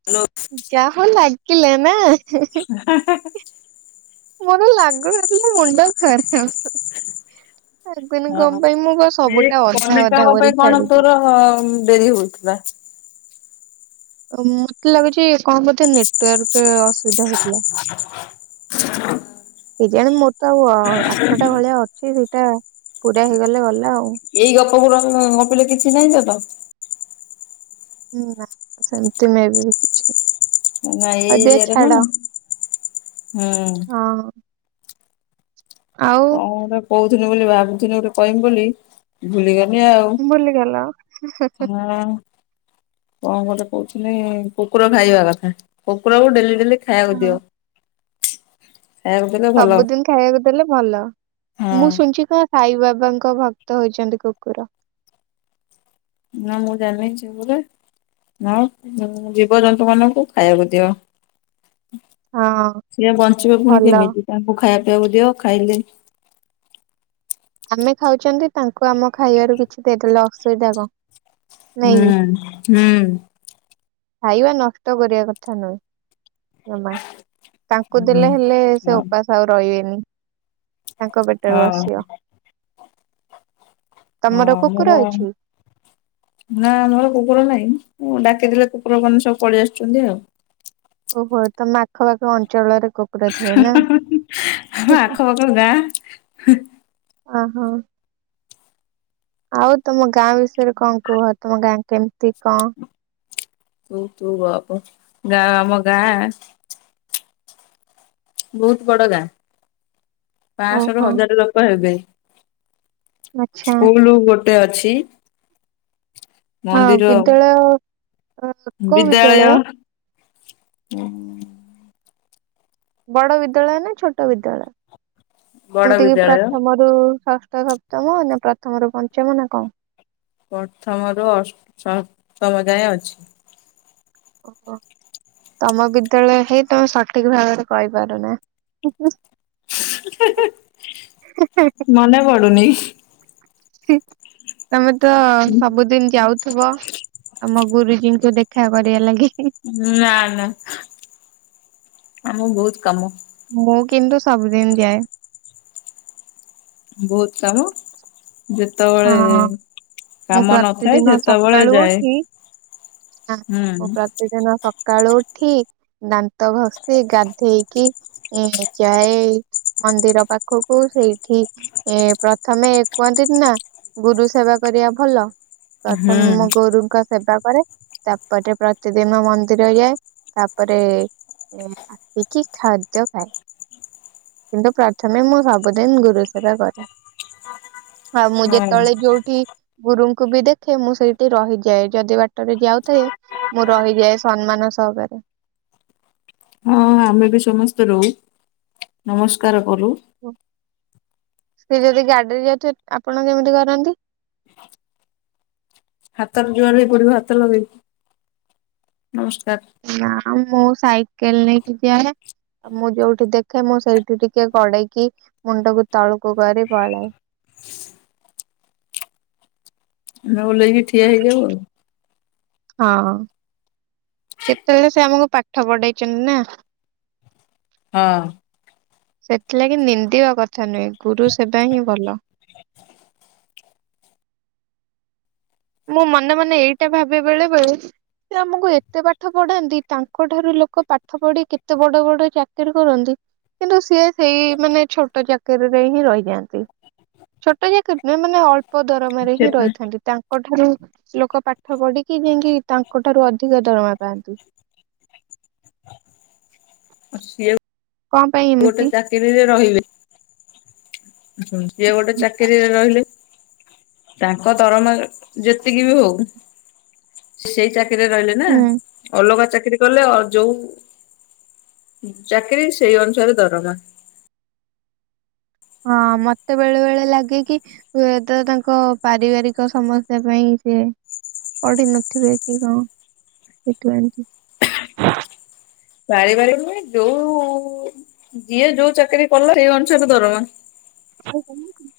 [inaudible] ଜା ହଉ ଲାଗିଲା ନା [inaudible] ମୋର ଲାଗୁନଥିଲା ମୁଣ୍ଡ ଖରିପ [inaudible] କଣ ହଁ ପାଇଁ ମୁଁ କଣ ସବୁଟା ଅଧା ଅଧା କରି ଛାଡିଛି। ହଁ ଡେରି ହଉଥିଲା। ମତେ ଲାଗୁଛି କଣ ବୋଧେ ନେଟୱାର୍କ ଅସୁବିଧା ହଉଛି। [unintelligible] କେଜାଣି ମୋର ତ ଆଉ ଆଠଟା ଭଳିଆ ଅଛି ସେଇଟା ପୁରା ହେଇଗଲେ ଗଲା ଆଉ। ଏଇ ଗପ ଗୁରାକ ଗପିଲେ କିଛି ନାହିଁ ତ ତ। ନା ସେମତି ମେ ବି କିଛି ନାଇଁ ଏଇ ଆଉ ଦେ ଇୟେରେ ଛାଡ ମ ହୁଁ। ହଁ ଆଉ କଣ ଗୋଟେ କହୁଥୁନି ବୋଲି ଭାବୁଥିନି ଗୋଟେ କହମି ବୋଲି। ଭୁଲିଗନି ଆଉ ଭୁଲିଗଲ ହଁ। କଣ ଗୋଟେ କହୁଥିନି କୁକୁର ଖାଇବା କଥା କୁକୁରକୁ ଡେଲି ଡେଲି ଖାଇବାକୁ ହଁ ଦିଅ। ଖାଇବାକୁ ଦେଲେ ଭଲ ସବୁଦିନି ଖାଇବାକୁ ଦେଲେ ଭଲ ମୁଁ ହଁ ଶୁଣିଚି ତ ସାଇ ବାବାଙ୍କ ଭକ୍ତ ହେଉଚନ୍ତି କୁକୁର। ନା ମୁଁ ଜାଣିଚି ପୁରା। ଆଉ ଜୀବଜନ୍ତୁ ମାନଙ୍କୁ ଖାଇବାକୁ ଦିଅ। ହଁ ସିଏ ବଞ୍ଚିଵେ ପୁଣି ଭଲ। କେମିତି ତାଙ୍କୁ ଖାଇବା ପିଇବାକୁ ଦିଅ ଖାଇଲେ ଆମେ ଖାଉଚନ୍ତି ତାଙ୍କୁ ଆମ ଖାଇବାରୁ କିଛି ଦେଇଦେଲେ ଅସୁବିଧା କଣ। ନାଇଁ କି? ହୁଁ ହୁଁ। ଖାଇବା ନଷ୍ଟ କରିବା କଥା ନୁହେଁ। ଜମା ତାଙ୍କୁ ହୁଁ ଦେଲେ ହେଲେ ସେ ହଁ ଉପାସ ଆଉ ରହିବେନି। ତାଙ୍କ ପେଟରୁ ହଁ ଆସିବ। ତମର କୁକୁର ଆମର ଅଛି? ନା ଆମର କୁକୁର ନାହିଁ ମୁଁ ଡାକିଦଲେ କୁକୁର ମାନେ ସବୁ ପଳିଇ ଆସୁଚନ୍ତି ଆଉ। ଓହୋ ତମ ଆଖପାଖ ଅଞ୍ଚଳରେ କୁକୁର ଥିବେ ନା। କଣ ଗାଁଶ ଅ ହଁ। ଆଉ ତମ ଗାଁ ବିଷୟରେ କଣ କୁହ ତମ ଗାଁ କେମିତି କଣ ତୁ ତୁ ଗପ ଗାଁ ଆମ ଗାଁ ବୋହୁତ ବଡ ଗାଁ ପାଁଶ ରୁ ଓହୋ ହଜାର ଲୋକ ହେବେ। ଆଚ୍ଛା ସ୍କୁଲୁ ଗୋଟେ ଅଛି। ହଁ ମନ୍ଦିର ବିଦ୍ୟାଳୟ ବିଦ୍ୟାଳୟ [inaudible] ବଡ ବିଦ୍ୟାଳୟ ନା ଛୋଟ ବିଦ୍ୟାଳୟ ବଡ ଯେମିତିକି ବିଦ୍ୟାଳୟ ପ୍ରଥମ ରୁ ଷଷ୍ଠ ସପ୍ତମ ନା ପ୍ରଥମ ରୁ ପଞ୍ଚମ ନା କଣ। ପ୍ରଥମରୁ ଅଷ୍ଟ ସପ୍ତମ ଯାଁଏ ଅଛି। ଓହୋ। ତମ ବିଦ୍ୟାଳୟ ହେଇ ତମେ ସଠିକ ଭାବରେ କହିପାରୁନା। ହି ହି ମନେ ପଡୁନି। ହି ତମେ ତ ସବୁଦିନ ଯାଉ ଥୁବ ତମ ଗୁରୁଜୀଙ୍କୁ ଦେଖା କରିବା ଲାଗି। ନା ନା ଆମକୁ ବୋହୁତ କାମ। ମୁଁ କିନ୍ତୁ ସବୁଦିନ ଯାଏ। ବୋହୁତ କାମ ଯେତ ଯେତ ବେଳେ ହଁ ମୁଁ କାମ ନଥାଏ ପ୍ରତିଦିନ ସେତେବେଳେ ସକାଳୁ ଯାଏ। ଉଠି ହୁଁ। ମୁଁ ପ୍ରତିଦିନ ସକାଳୁ ଉଠି ଦାନ୍ତ ଘଷି ଗାଧେଇକି ଉଁ ଯାଇଚି। ମନ୍ଦିର ପାଖକୁ ସେଇଠି ଏ ପ୍ରଥମେ କୁହନ୍ତିନି ନା ଗୁରୁ ସେବା କରିବା ଭଲ ହୁଁ ପ୍ରଥମେ ମୁଁ ଗୁରୁଙ୍କ ସେବା କରେ ତାପରେ ପ୍ରତିଦିନ ମନ୍ଦିର ଯାଏ ତାପରେ ଆସିକି ଖାଦ୍ୟ ଖାଏ। କିନ୍ତୁ ପ୍ରଥମେ ମୁଁ ସବୁଦିନ୍ ଗୁରୁ ସେବା କରେ। ଆଉ ମୁଁ ହଁ। ଯେତେବେଳେ ଯୋଉଠି ଗୁରୁଙ୍କୁ ବି ଦେଖେ ମୁଁ ସେଇଟି ରହିଯାଏ ଯଦି ବାଟରେ ଯାଉଥାଏ ମୁଁ ରହିଯାଏ ସମ୍ମାନ ସହକରେ। ହଁ ଆମେ ବି ସମସ୍ତେ ରଉ ନମସ୍କାର କରୁ। ସେ ଯଦି ଗାଡିରେ ଯାଉଥିବେ ଆପଣ କେମିତି କରନ୍ତି? ହାତରେ ଜୁଆର ହେଇ ପଡିବୁ ହାତ ଲଗେଇକି ନମସ୍କାର। ନାଁ ମୁଁ ସାଇକେଲ ନେଇକି ଯାଏ ଆଉ ମୁଁ ଯୋଉଠି ଦେଖେ ମୁଁ ସେଇଠି ଟିକେ ଗଡେଇକି ମୁଣ୍ଡକୁ ତଳୁକୁ କରି ପଳାଏ। ଆମେ ଓହ୍ଲେଇକି ଠିଆ ହେଇଯାଉ ଆଉ। ହଁ। କେତେବେଳେ ସେ ଆମକୁ ପାଠ ପଢେଇଛନ୍ତି ନାଁ? ହଁ। ସେଥିଲାଗି ନିନ୍ଦିବା କଥା ନୁହେଁ ଗୁରୁ ସେବା ହିଁ ଭଲ। ମୁଁ ମନେ ମନେ ଏଇଟା ଭାବେ ବେଳେବେଳେ ସେ ଆମକୁ ଏତେ ପାଠ ପଢାନ୍ତି ତାଙ୍କଠାରୁ ଲୋକ ପାଠ ପଢି କେତେ ବଡ ବଡ ଚାକିରୀ କରନ୍ତି। କିନ୍ତୁ ସିଏ ସେଇ ମାନେ ଛୋଟ ଚାକିରୀ ରେ ହିଁ ରହିଯାଆନ୍ତି। ଛୋଟ ଚାକିରି ନୁହେଁ ମାନେ ଅଳ୍ପ ହଁ ଦରମାରେ ସେ ହିଁ ରହିଥାନ୍ତି। ତାଙ୍କ ଠାରୁ ଲୋକ ପାଠ ପଢିକି ଯାଇକି ତାଙ୍କ ଠାରୁ ଅଧିକ ଦରମା ପାଆନ୍ତି। ଅ ସିଏ କଣ ପାଇଁ ଗୋଟେ ଏମିତି ଚାକିରିରେ ରହିବେ। ସିଏ ଗୋଟେ ଚାକିରି ରେ ରହିଲେ। ତାଙ୍କ ତରମା ଯେତିକି ବି ହଉ ସେଇ ଚାକିରିରେ ରହିଲେ ନାଁ ହୁଁ ଅଲଗା ଚାକିରି କଲେ ଅ ଯୋଉ ଚାକିରୀ ସେଇ ଅନୁସାରେ ଦରମା। ହଁ ମତେ ବେଳେ ବେଳେ ଲାଗେ କି ହୁଏତ ତାଙ୍କ ପାରିବାରିକ ସମସ୍ୟା ପାଇଁ ସିଏ ପଢି ନଥିବେ କି କଣ ସେଠୁ ଏମିତି। ପାରି ବାରିକ ନୁହେଁ ଯୋଉ ଯିଏ ଯୋଉ ଚାକିରି କଲା ସେଇ ଅନୁସାରେ ଦରମା। [unintelligible]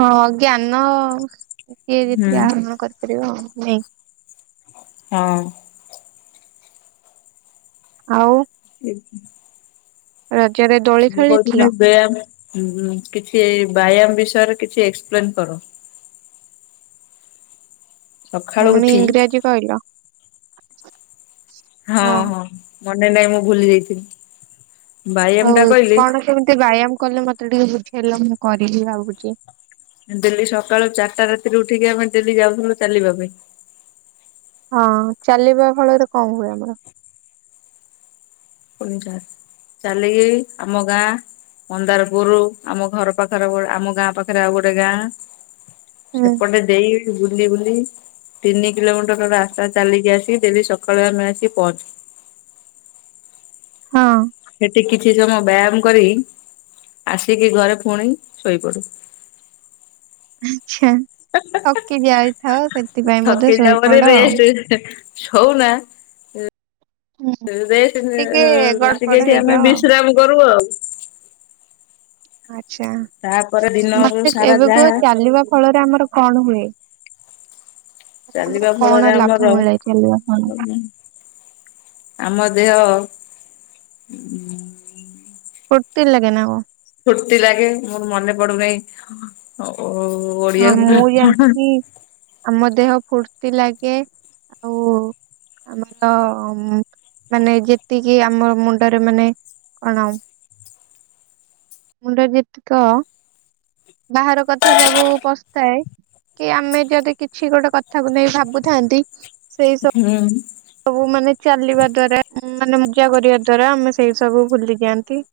ହଁ ଜ୍ଞାନ କିଏ ହୁଁ ଯେତିକି ଆହରଣ କରେ। କରିବ ନାଇଁ? ହଁ। ଆଉ? [unintelligible] ରଜରେ ଦୋଳି ମୁଁ କହୁଥିଲି ଖେଳିଥିଲ? ବେୟାମ ଉଁ ଉଁ କିଛି ବାୟାମ ବିଷୟରେ କିଛି ଏକ୍ସପ୍ଲେନ କର। ସକାଳୁ ପୁଣି ଉଠି ଇଂଗ୍ରାଜୀ କଇଲ? ହଁ ହଁ ମନେ ନାଇଁ ମୁଁ ଭୁଲି ଯାଇଥିଲି। ବ୍ୟାୟାମ ହଉ ଟା କହିଲି କଣ କେମିତି ବାୟାମ କଲେ ମତେ ଟିକେ ବୁଝେଇଲ ମୁଁ କରିବି ଭାବୁଛି। ଡେଲ୍ଲି ସକାଳୁ ଚାରିଟା ରାତିରୁ ଉଠିକି ଆମେ ଡେଲ୍ଲୀ ଯାଉଥିଲୁ ଚାଲିବା ପାଇଁ। ହଁ ଚାଲିବା ଫଳରେ କଣ ହୁଏ ଆମର? ସୁଣି ସାର୍ ଚାଲିକି ଆମ ଗାଁ ମନ୍ଦାରପୁରୁ ଆମ ଘର ପାଖରେ ଗୋଟେ ଆମ ଗାଁ ପାଖରେ ଆଉ ଗୋଟେ ଗାଁ ହୁଁ ସେପଟେ ଦେଇି ବୁଲି ବୁଲି ତିନି କିଲୋମିଟର ରାସ୍ତା ଚାଲିକି ଆସିକି ଡେଲି ସ ସଖାଳୁ ଆମେ ପଅଞ୍ଚୁ। ହଁ। ସେଠି କିଛି ସମୟ ବ୍ୟାୟାମ କରି ଆସିକି ଘରେ ପୁଣି ଶୋଇପଡୁ। ଆଚ୍ଛା ଥକି ଯାଇଥାଅ ସେ ଥକି ଯାଅ ବୋଲି ରେଷ୍ଟ ଛଉନା? ହୁଁ ରେଷ୍ଟ ଏ ଟିକେ ଏ ଗଡପଡ ଆସିକି ଏଠି ଆମେ ହେଇଯାଅ ଆଉ। ବିଶ୍ରାମ କରୁ ଆଉ। ଆଚ୍ଛା ତାପରେ ଦିନରୁ ମତେ ସାରା ଏବେ କୁହ ଯାହା ଚାଲିବା ଫଳରେ ଆମର କଣ ହୁଏ? ମାନେ ଆମର ଚାଲିବା ଫଳରେ କଣ ଲାଭ ଆମର ମିଳେ ଚାଲିବା ଫଳରେ। ଆମ ଦେହ ଉଁ। ଫୁର୍ତ୍ତି ଲାଗେ ନା କଣ? ଫୁର୍ତି ଲାଗେ ମୋର ମନେ ପଡୁନହିଁ ଓ ହଁ ଓଡିଆକୁ ମୁଁ ଜାଣିଛି କଣ କି ଆମ ଦେହ ଫୁର୍ତି ଲାଗେ ଆଉ ଆମର ମାନେ ଯେତିକି ଆମ ମୁଣ୍ଡରେ ମାନେ କଣ? ମୁଣ୍ଡ ଯେତିକ ବାହାର କଥା ସବୁ ପସିଥାଏ କି ଆମେ ଯଦି କିଛି ଗୋଟେ କଥାକୁ ନେଇ ଭାବୁଥାନ୍ତି ସେ ହୁଁ। ସବୁ ମାନେ ଚାଲିବା ଦ୍ଵାରା ମାନେ ମୂଜା କରିବା ଦ୍ଵାରା ଆମେ ସେଇ ସବୁ ଭୁଲିଯାଆନ୍ତି।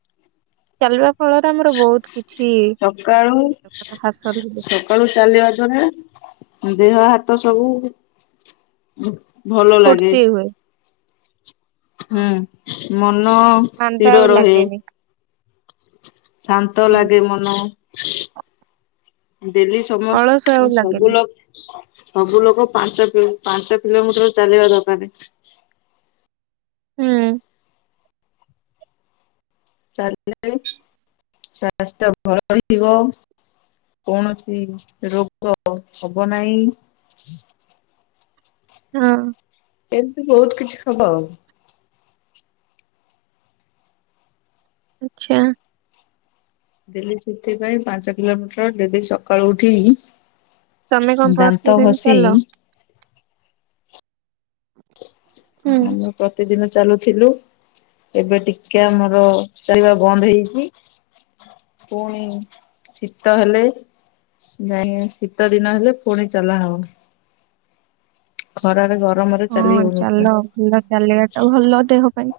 ଚାଲିବା ଫଳରେ ଆମର ବହୁତ କିଛି ସକାଳୁ ମାନେ ହାସଲ ହୁଏ। ସକାଳୁ ଚାଲିବା ଦ୍ଵାରା ଦେହ ହାତ ସବୁ ଭଲ ଲାଗେ ଫୁର୍ତ୍ତି ହୁଏ। ହଁ ହୁଁ ମନ ମାନ୍ଦା ସ୍ଥିର ଆଉ ରହେ ଲାଗେନି। ଶାନ୍ତ ଲାଗେ ମନ। ଡେଲି ଅଳସ ଆଉ ସମସ୍ତ୍ ସବୁ ଲାଗେନି। ଲୋକ ସବୁ ଲୋକ ପାଞ୍ଚ କି ପାଞ୍ଚ କିଲୋମିଟର ଚାଲିବା ଦରକାର। ହୁଁ। ତାଲେ ସ୍ୱାସ୍ଥ୍ୟ ଭଲଥିବ। କୌଣସି ରୋଗ ହବ ନାହିଁ। ହଁ। ଏମିତି ବହୁତ କିଛି ହବ ଆଉ। ଆଚ୍ଛା। ଡେଲି ସେଥିପାଇଁ ପାଞ୍ଚ କିଲୋମିଟର ଡେଲି ସକାଳୁ ଉଠି ତମେ କଣ ଦାନ୍ତ ପ୍ରତିଦିନ ହସି ଚାଲ? ହୁଁ। ଆମ ତ କେତେ ଦିନ ଚାଲୁଥିଲୁ ଏବେ ଟିକେ ଆମର ଚାଲିବା ବନ୍ଦ ହେଇଛି। ପୁଣି ଶୀତ ହେଲେ ନାଇଁ ଶୀତ ଦିନ ହେଲେ ପୁଣି ଚଲାହଉ। ଖରାରେ ଗରମରେ ଚାଲି ହଉନଥିଲା। ଥଣ୍ଡା ଚାଲିବା ଟା ଭଲ ଦେହ ପାଇଁ।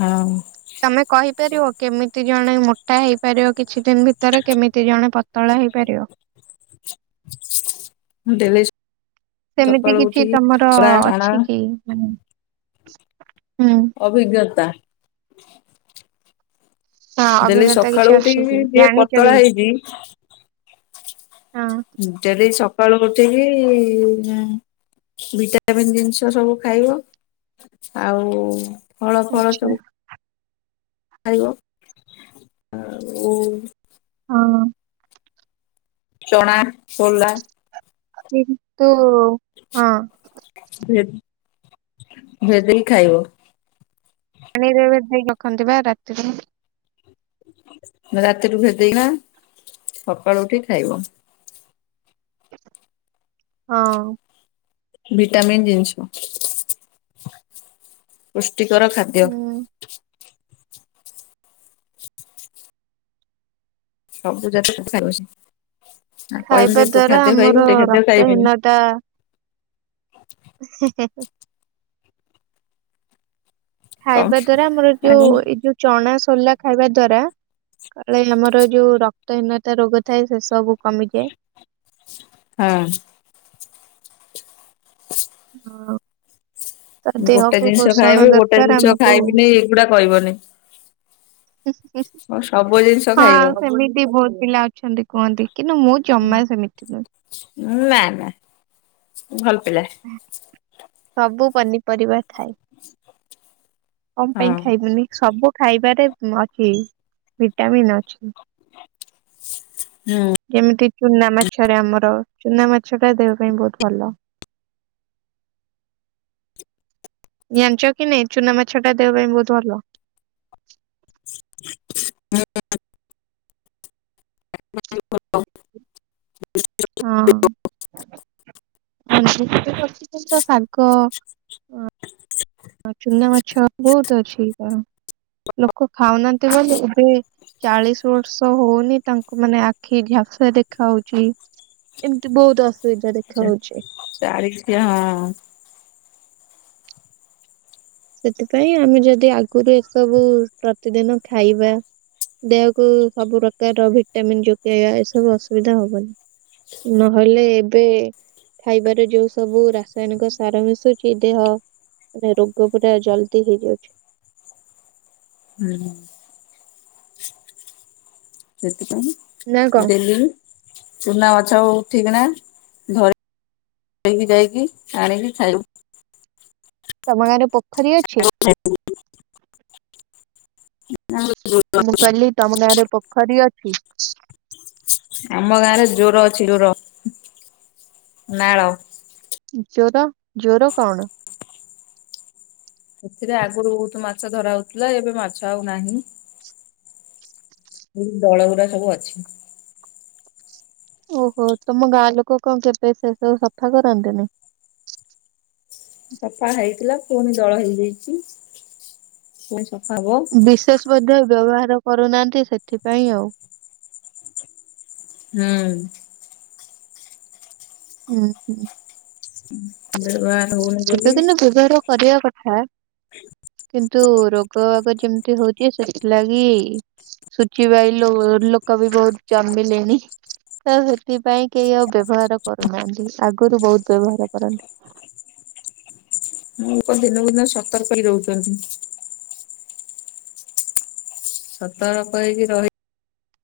ହଁ। ତମେ କହିପାରିବ କେମିତି ଜଣେ ମୋଟା ହେଇପାରିବ କିଛି ଦିନ ଭିତରେ କେମିତି ଜଣେ ପତଳା ହେଇପାରିବ? [unintelligible] ସେମିତି ସକାଳୁ କିଛି ଉଠିକି ତମର ଚଳା ଚଣା ଅଛି କି ହୁଁ। ଅଭିଜ୍ଞତା। ହଁ ଡେଲି ଅଭିଜ୍ଞତା କିଛି ସକାଳୁ ଅଛି କି? ଉଠିକି ଯିଏ ଜାଣିଛ କି? ପତଳା ହେଇଛି ହଁ। ଡେଲି ସକାଳୁ ଉଠିକି ହ ଭିଟା ଟାମିନ ଜିନିଷ ସବୁ ଖାଇବ। ଆଉ ଫଳ ଫଳ ଆଚ୍ଛା। ସବୁ ଖାଇବ ଆଉ ହଁ। ଚଣା, ସୋଲା କିନ୍ତୁ ହଁ ଭେ ଭେଦେଇ ଖାଇବ। ପାଣିରେ ଭେଦେଇ ରଖନ୍ତି ବା ରାତିରେ। ରାତିରୁ ଭେଦେଇକିଣା ସକାଳୁ ଉଠି ଖାଇବ। ହଁ। ଭିଟାମିନ୍ ଜିନିଷ ପୁଷ୍ଟିକର ଖାଦ୍ୟ। ହୁଁ ସବୁ ଜାତରୁ ଖାଉଛି ଆଉ କହିବି ଯଦି କୋଉଠି ଖାଦ୍ୟ ଖାଇବି ଗୋଟେ ଖାଦ୍ୟ ଖାଇବିନି। ତା [unintelligible] କଣ ଖାଇବା ଦ୍ଵାରା ଆମର ଆଉ ଯୋଉ ଏଇ ଯୋଉ ଚଣା ସୋଲା ଖାଇବା ଦ୍ଵାରା କାଳେ ଆମର ଯୋଉ ରକ୍ତହୀନତା ରୋଗ ଥାଏ ସେ ସବୁ କମିଯାଏ। ହଁ। [inaudible] ହଁ। ତ ମୁଁ ଗୋଟେ ଦେହକୁ ଜିନିଷ ପୋଷଣ ଖାଇବି ଗୋଟେ ଦରକାର ଜିନିଷ ଆମକୁ। ଖାଇବିନି ଏଗୁଡ଼ା କହିବନି। ସବୁ ଜିନିଷ ହଁ ହଁ ଖାଇବ ହଁ ସେମିତି ବହୁତ ପିଲା ଅଛନ୍ତି କୁହନ୍ତି କିନ୍ତୁ ମୁଁ ଜମା ସେମିତି ନୁହେଁ। ନା ନା ଭଲ ପିଲା। ସବୁ ପନିପରିବା ଥାଏ। କଣ ହଁ ପାଇଁ ଖାଇବିନି ସବୁ ଖାଇବାରେ ଅଛି ଭିଟାମିନ୍ ଅଛି। ହୁଁ। ଯେମିତି ଚୁନା ମାଛରେ ଆମର ଚୁନା ମାଛ ଟା ଦେହ ପାଇଁ ବହୁତ୍ ଭଲ। ଜାଣିଚ କି ନାହିଁ ଚୁନାମାଛ ଟା ଦେହ ପାଇଁ ବହୁତ୍ ଭଲ। [unintelligible] ହଁ [unintelligible] ସାଇ ହଁ ଚୁନା ମାଛ ବହୁତ୍ ଅଛି କଣ ଲୋକ ଖାଉନାହାନ୍ତି ବୋଲି ଏବେ ଚାଳିଶ ବର୍ଷ ହଉନି ତାଙ୍କୁ ମାନେ ଆଖି ଝାଶା ଦେଖା ହଉଚି। ଏମିତି ବହୁତ୍ ଅସୁବିଧା ଦେଖା ହୋଉଛି। ଚାଳିଶିଆ ହଁ ସେଥିପାଇଁ ଆମେ ଯଦି ଆଗରୁ ଏସବୁ ପ୍ରତିଦିନ ଖାଇବା ଦେହକୁ ସବୁ ପ୍ରକାର ଭିଟାମିିନ୍ ଯୋଗେଇବା ଏସବୁ ଅସୁବିଧା ହବନି। ନହେଲେ ଏବେ ଖାଇବାର ଯୋଉ ସବୁ ରାସାୟନିକ ସାର ମିଶୁଛି ଦେହ ରୋଗ [unintelligible] ପୁରା ଜଲ୍ଦି ହେଇଯାଉଛି। ହୁଁ। ନା ସେଥିପାଇଁ କଣ? ଡେଲି ଚୁନା ମାଛ ଉଠେଇକିଣ ଧରି ଆଣିକି ଯାଇକି ଆଣିକି ଖାଇବୁ। ତମ ଗାଁରେ ପୋ [unintelligible] [unintelligible] ମୁଁ କହିଲି ତମ ଗାଁରେ ପୋଖରୀ ଅଛି? ଆମ ଗାଁରେ ଜୋର ଅଛି ଜୋର ନାଳ ଜ୍ୱର ଜ୍ୱର କଣ? ସେଥିରେ ଆଗରୁ ବହୁତ୍ ମାଛ ଧରା ହଉଥିଲା ଏବେ ମାଛ ଆଉ ନାହିଁ। ଏ ଦଳ ଗୁଡ଼ା ସବୁ ଅଛି। ଓହୋ ତମ ଗାଁ ଲୋକ କଣ କେବେ ସେସବୁ ସଫା କରନ୍ତିନି? ସଫା ହେଇଥିଲା ପୁଣି ଜଳ ହେଇଯାଇଛି ପୁଣି ସଫା ହବ। ବୋଧୁଏ ବ୍ୟବହାର କରୁନାହାନ୍ତି ସେଥିପାଇଁ ଆଉ। ହୁଁ। ହୁଁ ହୁଁ। ହୁଁ। ଦରବାର ହଉନି ଛୋଟଦିନ ବ୍ୟବହାର କରିବା କଥା କିନ୍ତୁ ରୋଗ ବାଗ ଯେମିତି ହଉଚି ସେଥିଲାଗି ସୁଚିବାଇ ଲୋ ଲୋକ ବି ବହୁତ୍ ଜମ୍ବିଲେଣିି। ତ ସେଥିପାଇଁ କେହି ଆଉ ବ୍ୟବହାର କରୁନାହାନ୍ତି ଆଗରୁ ବହୁତ୍ ବ୍ୟବହାର କରନ୍ତି। ଲୋକ ଦିନକୁ ଦିନ ସତର୍କ ହଇ ରହୁଚନ୍ତି। ସତର୍କ ହେଇକି ରହି